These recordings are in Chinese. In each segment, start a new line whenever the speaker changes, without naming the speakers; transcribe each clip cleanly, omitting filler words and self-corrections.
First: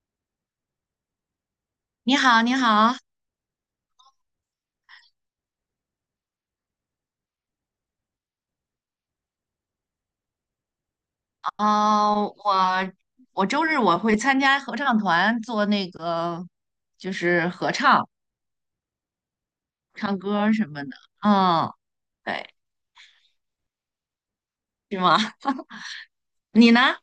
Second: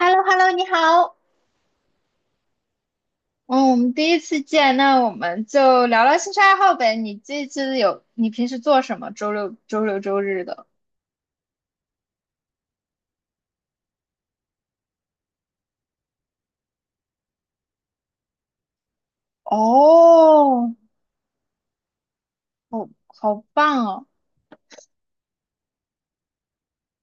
h e l l o 你好。
你好，你好。
嗯，我们第一次见，那我们就聊聊兴趣爱好呗。你这次有，你平时做什么？周六、周日的？
呃，我我周日我会参加合唱团做那个，就是唱歌儿什
哦，
么的。嗯，对。
好棒哦。
是吗？你呢？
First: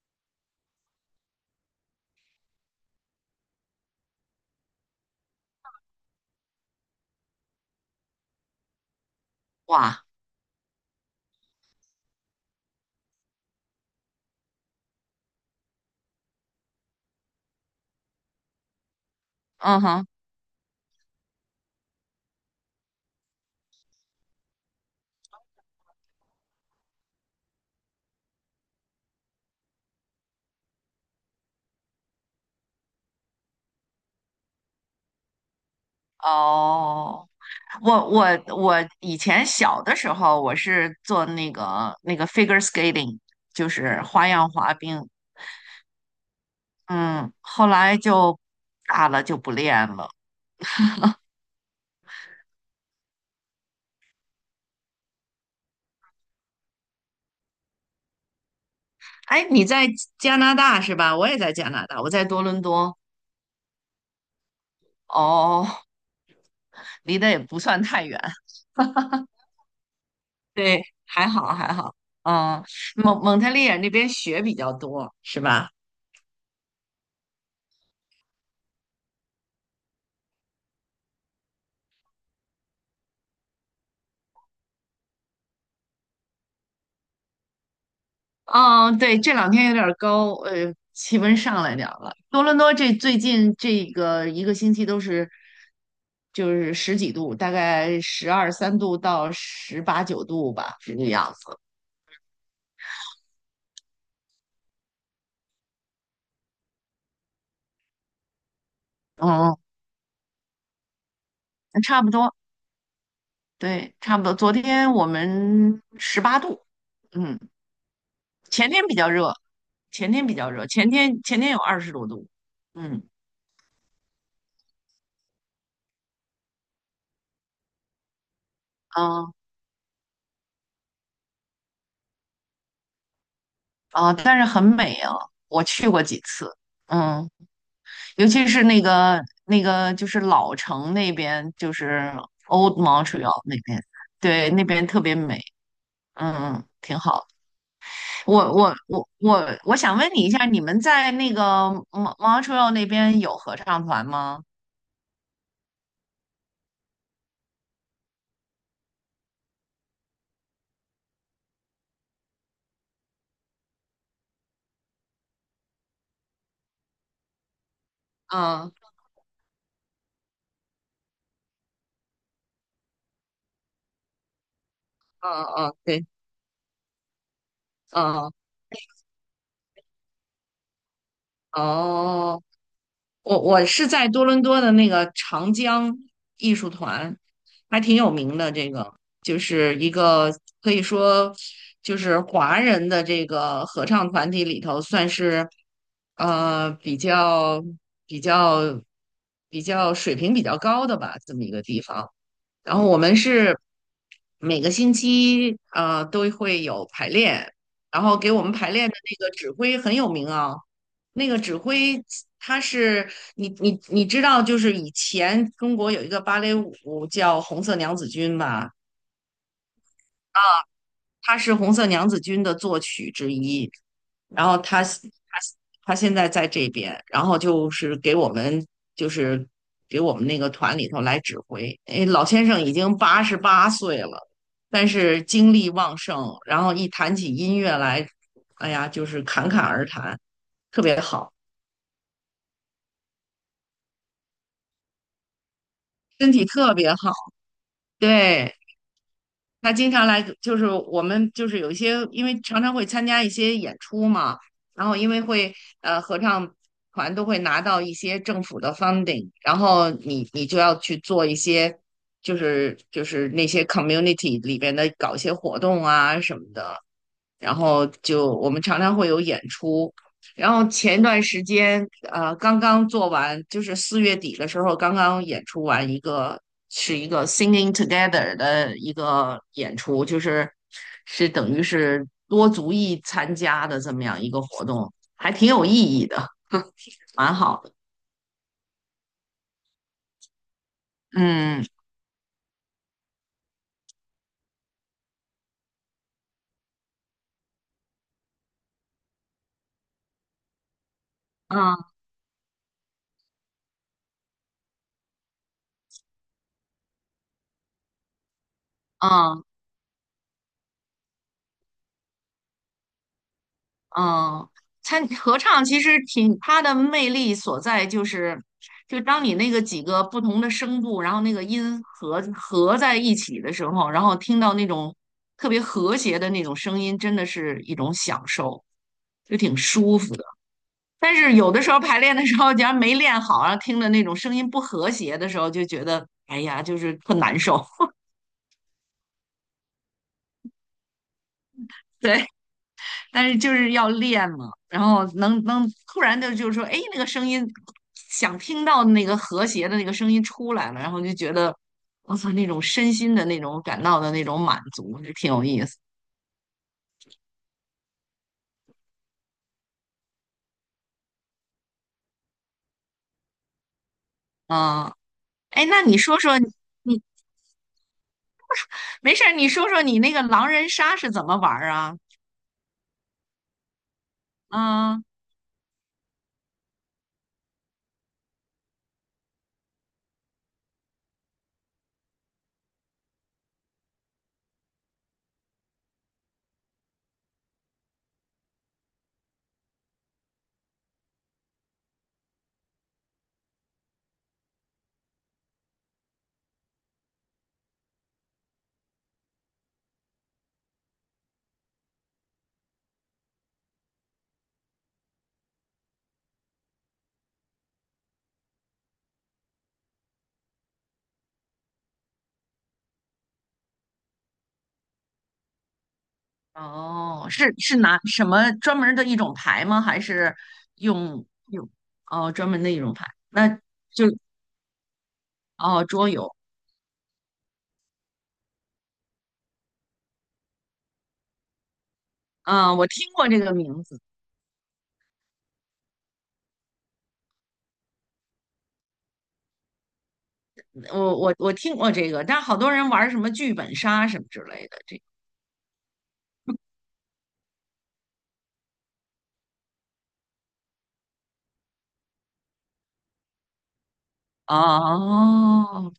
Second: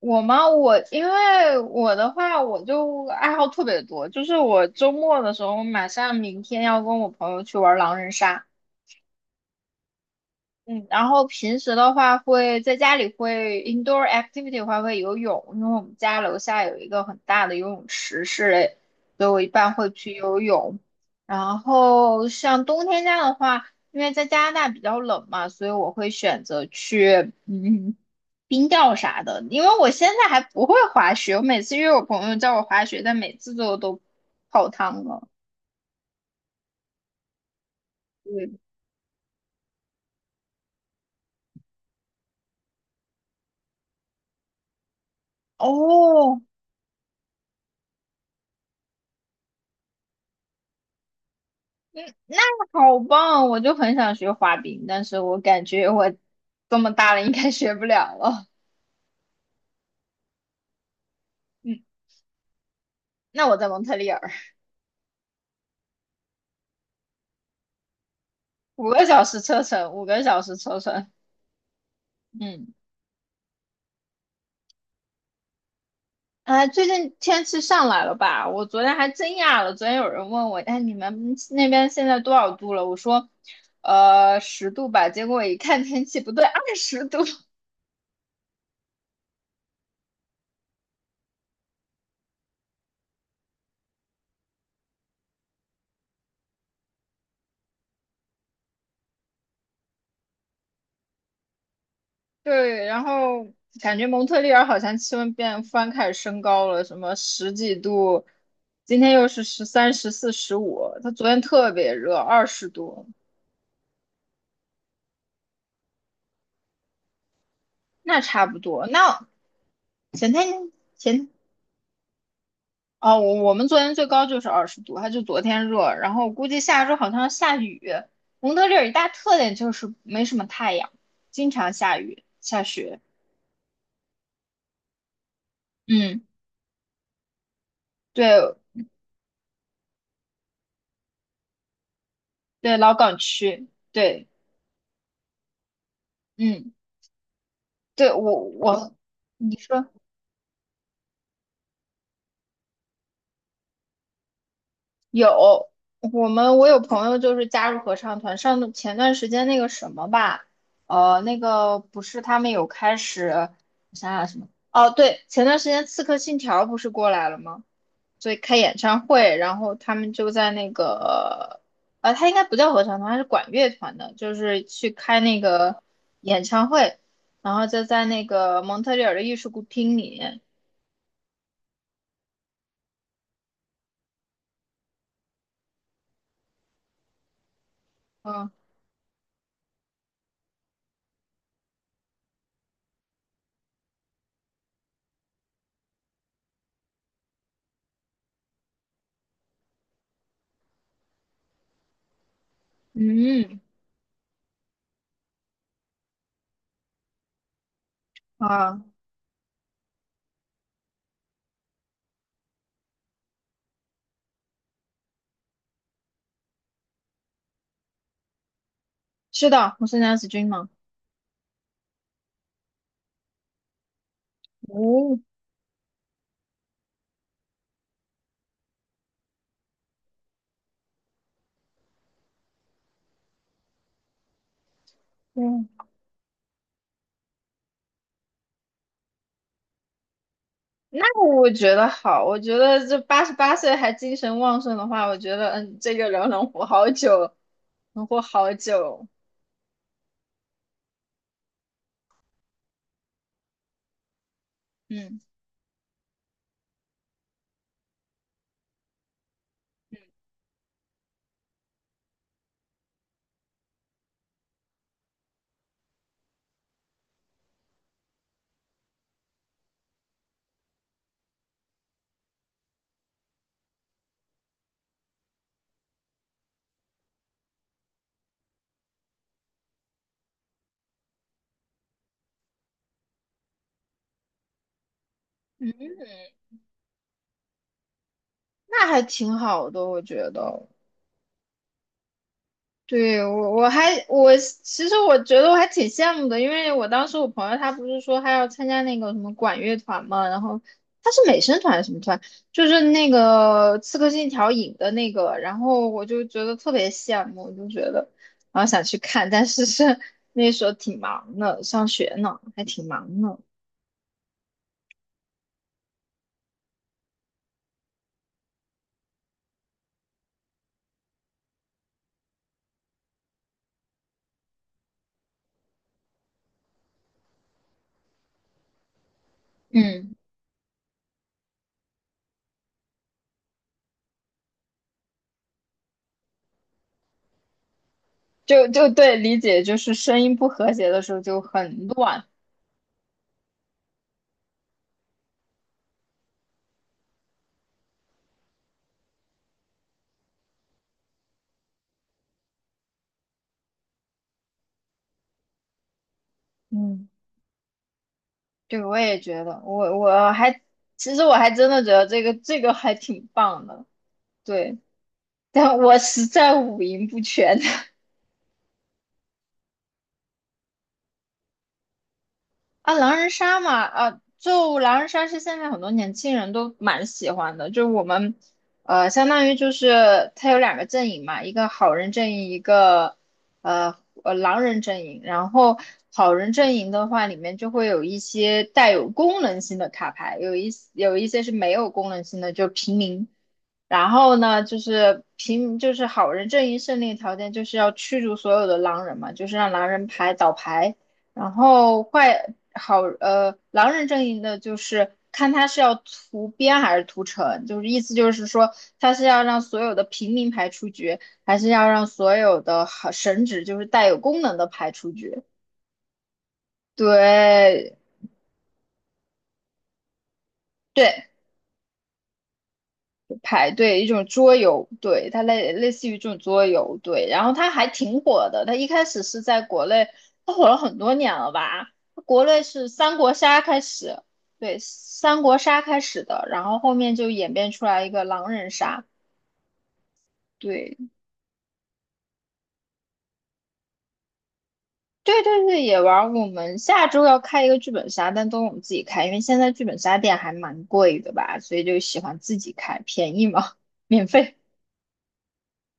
我吗？我因为我的话，我就爱好特别多，就是我周末的时候，马上明天要跟我朋友去玩狼人杀。
哇。
嗯，然后平时的话会在家里会 indoor activity 的话会游泳，因为我们家楼下有一个很大的游泳池室内，所以我一般
嗯
会
哼。
去游泳。然后像冬天家的话，因为在加拿大比较冷嘛，所以我会选择去嗯冰钓啥的。因为我现在还不会滑雪，我每次约我朋友叫我滑雪，但每次都泡汤了。
哦，我我
对，
我以前小的时候我是做那个figure skating，就是花样滑冰。
哦，
嗯，后来就大了就不练了。
那好棒，我就很想学滑冰，但是我感觉我这么大了应该学不了了。
哎，你在加拿大是吧？我也在加
嗯，
拿大，我在多伦多。
那我在蒙特利尔，
哦，离得也不算太远。
五个小时车程，五个小时车
对，
程。
还好还好。嗯，
嗯，
蒙特利尔那边雪比较多，是吧？
哎，最近天气上来了吧？我昨天还真讶了，昨天有人问我，哎，你们那边现在多少度了？我说，十度吧。结果我一看天气不对，二十度。
嗯，对，这两天有点儿高，气温上来点儿了。多伦多这最近这个一个星期都是就是十几度，大概十二三度到十八九度吧，这个样子。
对，然后感觉蒙特利尔好像气温变突然开始升高了，什么十几度，今天又是
嗯，
13、14、15，它昨天特别
差不
热，
多，
二十度，
对，差不多。昨天我们十八度。嗯，
那差不
前
多。
天比较
那
热，
前天
前天
前
前天有二十多度。嗯
哦，我们昨天最高就是二十度，它就昨天热，然后估计下周好像要下雨。蒙特利尔一大
啊。
特点就是没什么太阳，经常下雨下雪。
啊，但是很美啊，我去过
嗯，
几次。嗯，尤其
对
是就是老城那边，就是
对，
Old
老港
Montreal 那
区，
边。
对，
对，那边特别美。嗯嗯，
嗯，
挺好。
对
我
我
我
我。
我
你
我我
说，
想问你一下，你们在那个 Mon- Montreal 那边有合唱团吗？
有，我有朋友就是加入合唱团，前段时间那个什么吧，那个不是他们有开始，我想想什么，哦，对，前段时间《刺客信条》不是过来了吗？所以开演
嗯
唱会，然后他们就在那个，他应该不叫合唱团，他是管乐团的，就是去开那
嗯嗯，
个
对，
演唱会，然后就在那
嗯。
个蒙特利尔的艺术厅里，
哦，我我是在多伦多的那个长江艺术团，还挺有名的。
嗯
这个就是一个可以说就是华人的这个合唱团体里头，算是比较比较比较水平比较高的吧，这么一个地方。然后我们是
嗯
每个星期都会有排练，然后给我
嗯
们排
啊，
练的那个指挥很有名啊。那个指挥他是，你知道，就是以前中国有一个芭蕾舞叫《红色娘子军》吧，
是的，我是梁子君吗？
她是红色娘子军的作曲之一。然后
哦，
他现在在这边，然后就是给我们，就是那个团里头来指挥。哎，老先生已经八十八岁了，但是精
嗯，
力旺盛，然后一谈起音乐来，哎呀，就是侃侃而谈，特别
那
好，
我觉得好，我觉得这88岁还精神旺盛的话，我觉得这个人
身体
能活
特
好
别好。
久，能活好
对。
久，
他经常来，就是我们就是有一些，因为常常会参加一些演出嘛，然后因
嗯
为会合唱团都会拿到一些政府的 funding，然后你就要去做一些，就是那些 community 里边的搞一些活动啊什么的，然后就我们常常会有演出。然后前一段时间，刚刚做完，就是四月底的时候，刚刚演出完一个，是一个 Singing Together 的一个演出，就是是等于是多族裔参加的这么样一个活动，还挺有意
嗯，
义的，蛮好的。
那还挺好的，我觉得。
嗯
对，我其实我觉得我还挺羡慕的，因为我当时我朋友他不是说他要参加那个什么管乐团嘛，然后他是美声团还是
嗯
什么团，就是那个《刺客信条》影的那个，然后我就觉得特别羡慕，我就觉得然后想去看，
嗯。
但是那时候挺忙的，上学呢，还挺忙呢。
嗯，参合唱其实挺，它的魅力所在就是，就当你那个几个不同的声部，然后那个音合在一起的时候，然后听到那种特别和谐的那种声音，真的是一种享受，就挺舒
嗯，
服的。但是有的时候排练的时候，假如没练好，然后听着那种声音不和谐的时候，就觉得哎呀，就是特难受。
就对，理解就是声音不和谐的时候就很乱。
对，但是就是要练嘛，然后能突然的就是说，哎，那个声音想听到那个和谐的那个声音出来了，然后就觉得我操，那种身心的那种感到的那种满足，就挺有意思。
嗯。对，我也觉得，我我还其实我还真的觉得这个还挺棒的，对，
嗯，哎，
但
那你
我
说
实
说
在五
你
音不全。
没事儿，你说说你那个狼人杀是怎么玩儿啊？
啊，狼人杀嘛，啊，就狼
嗯，
人杀是现在很多年轻人都蛮喜欢的，就是我们，相当于就是它有2个阵营嘛，一个好人阵营，一个呃狼人阵营。然后好人阵营的话，里面就会有一些带有功能性的卡牌，有一些是没有功能性的，就平民。然后呢，就是平就是好人阵营胜利条件就是要驱逐所有的狼人嘛，就是让狼人牌倒牌。然后坏好呃，狼人阵营的就是看他是要屠边还是屠城，就是意思就是说他是要让所有的平民牌出局，还是要让所有的好神职就是带有功能的牌出局？
哦，是是
对
拿什么专门儿的一种牌吗？还是用
对，
用哦专门的一种牌？那
排队一种桌游，对，它类
哦
类似
桌
于这
游。
种桌游，对，然后它还挺火的，它一开始是在国内，它火了很多年了吧？国内
嗯，我
是
听
三
过
国
这个
杀开
名字。
始，对，三国杀开始的，然后后面就演变出来一个狼人杀，对，
我听过这个，但好多人玩什么剧本杀什么之类的，这
对对对，也玩儿。我们下周要开一个剧本杀，但都我们自己开，因为现在剧本杀店还蛮贵的吧，所以就喜欢自己开，便宜嘛，免费，
哦，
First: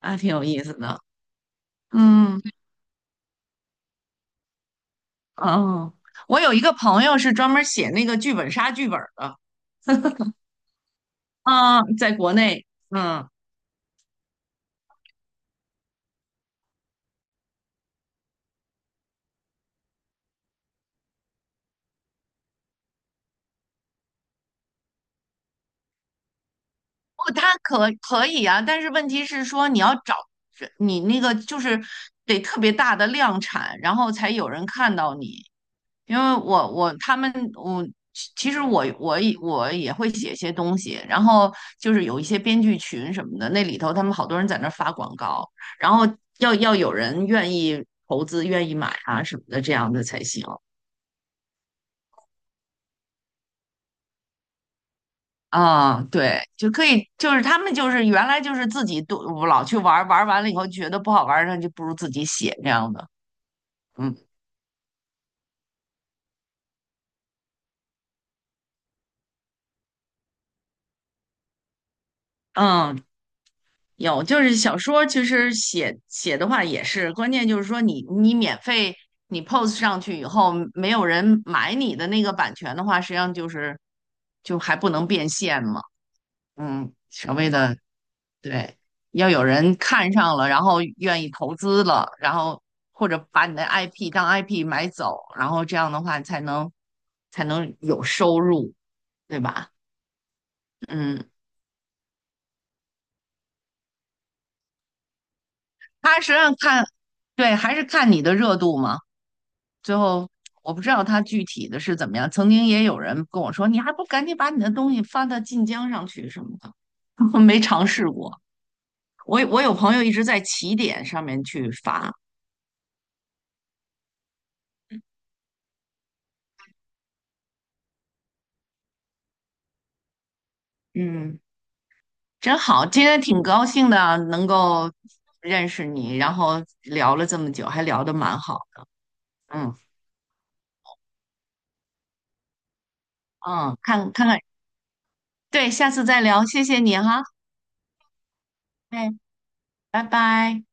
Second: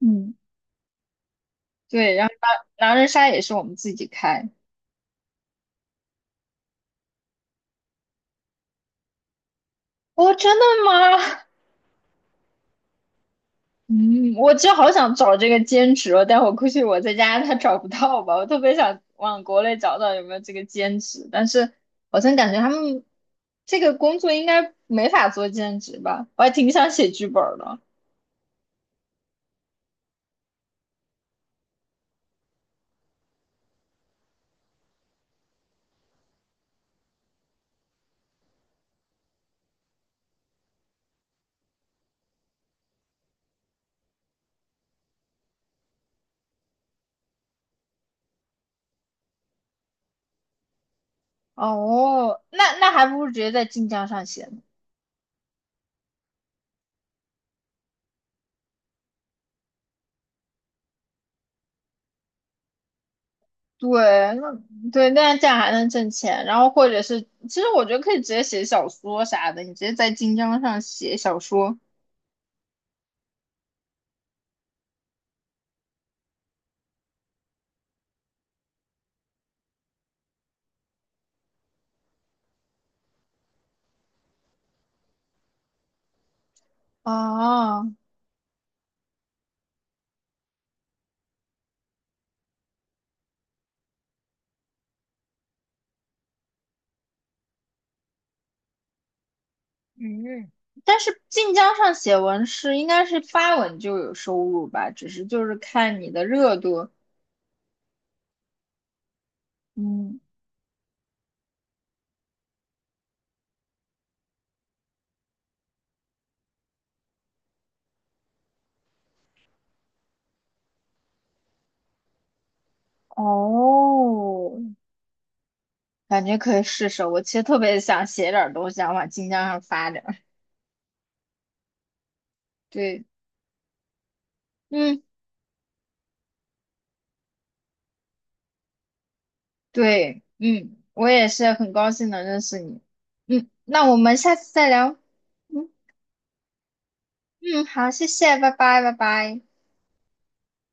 还挺有意思的。
对，然后
嗯，
狼人杀也是我们自己开。
哦，我有一个朋友是专门写那个剧本杀剧本儿的。
哦，真的吗？
啊，在国内。嗯，
嗯，我就好想找这个兼职哦，但我估计我在家他找不到吧。我特别想往国内找找有没有这个兼职，但是好像感觉他们这个工作应该没法做兼职吧。我还挺想写剧
不，
本
他
儿的。
可以啊，但是问题是说你要找你那个就是得特别大的量产，然后才有人看到你。因为他们其实我我也会写一些东西，然后就是有一些编剧群什么的，那里头他们好多人在那儿发广告，然后有人愿意投资、愿意买啊什么的，这样的才行。
哦，那还不如直接在晋江上写呢。
啊，对，就可以，就是他们就是原来就是自己都老去玩儿，玩儿完了以后觉得不好玩儿，那就不如自己写这样的。嗯
对，那对，那这样还能挣钱。然后或者是，其实我觉得可以直接写小说啥的，你直接在晋江上写小说。
嗯，有，就是小说，其实写写的话也是，关键就是说你免费你 post 上去以后，没有人买你的那个版权的话，实际上就是还不能变现嘛。嗯，稍微的，
啊。
对，要有人看上了，然后愿意投资了，然后或者把你的 IP 当 IP 买走，然后这样的话才能有收入，对吧？
嗯，但是
嗯，
晋江上写文是应该是发文就有收入吧，只是就是看你
他
的
实际
热
上看，
度。
对，还是看你的热度嘛。最
嗯，
后我不知道他具体的是怎么样。曾经也有人跟我说，你还不赶紧把你的东西发到晋江上去什么的，没尝试过。我我有朋友一直在起点上面去发。
哦，感觉可以试试。我其实特别想写点儿东西，想往晋江上发点儿。
嗯，真好，
对，
今天挺高兴的能够
嗯，
认识你，然后聊了这么久，还聊得蛮好。嗯
对，嗯，我也是很高兴能认识你。嗯，
嗯，
那我
看
们
看
下
看，
次再聊。
对，
嗯
下次再聊，谢谢你哈。
嗯，好，谢谢，拜拜，拜
哎，
拜。
拜拜。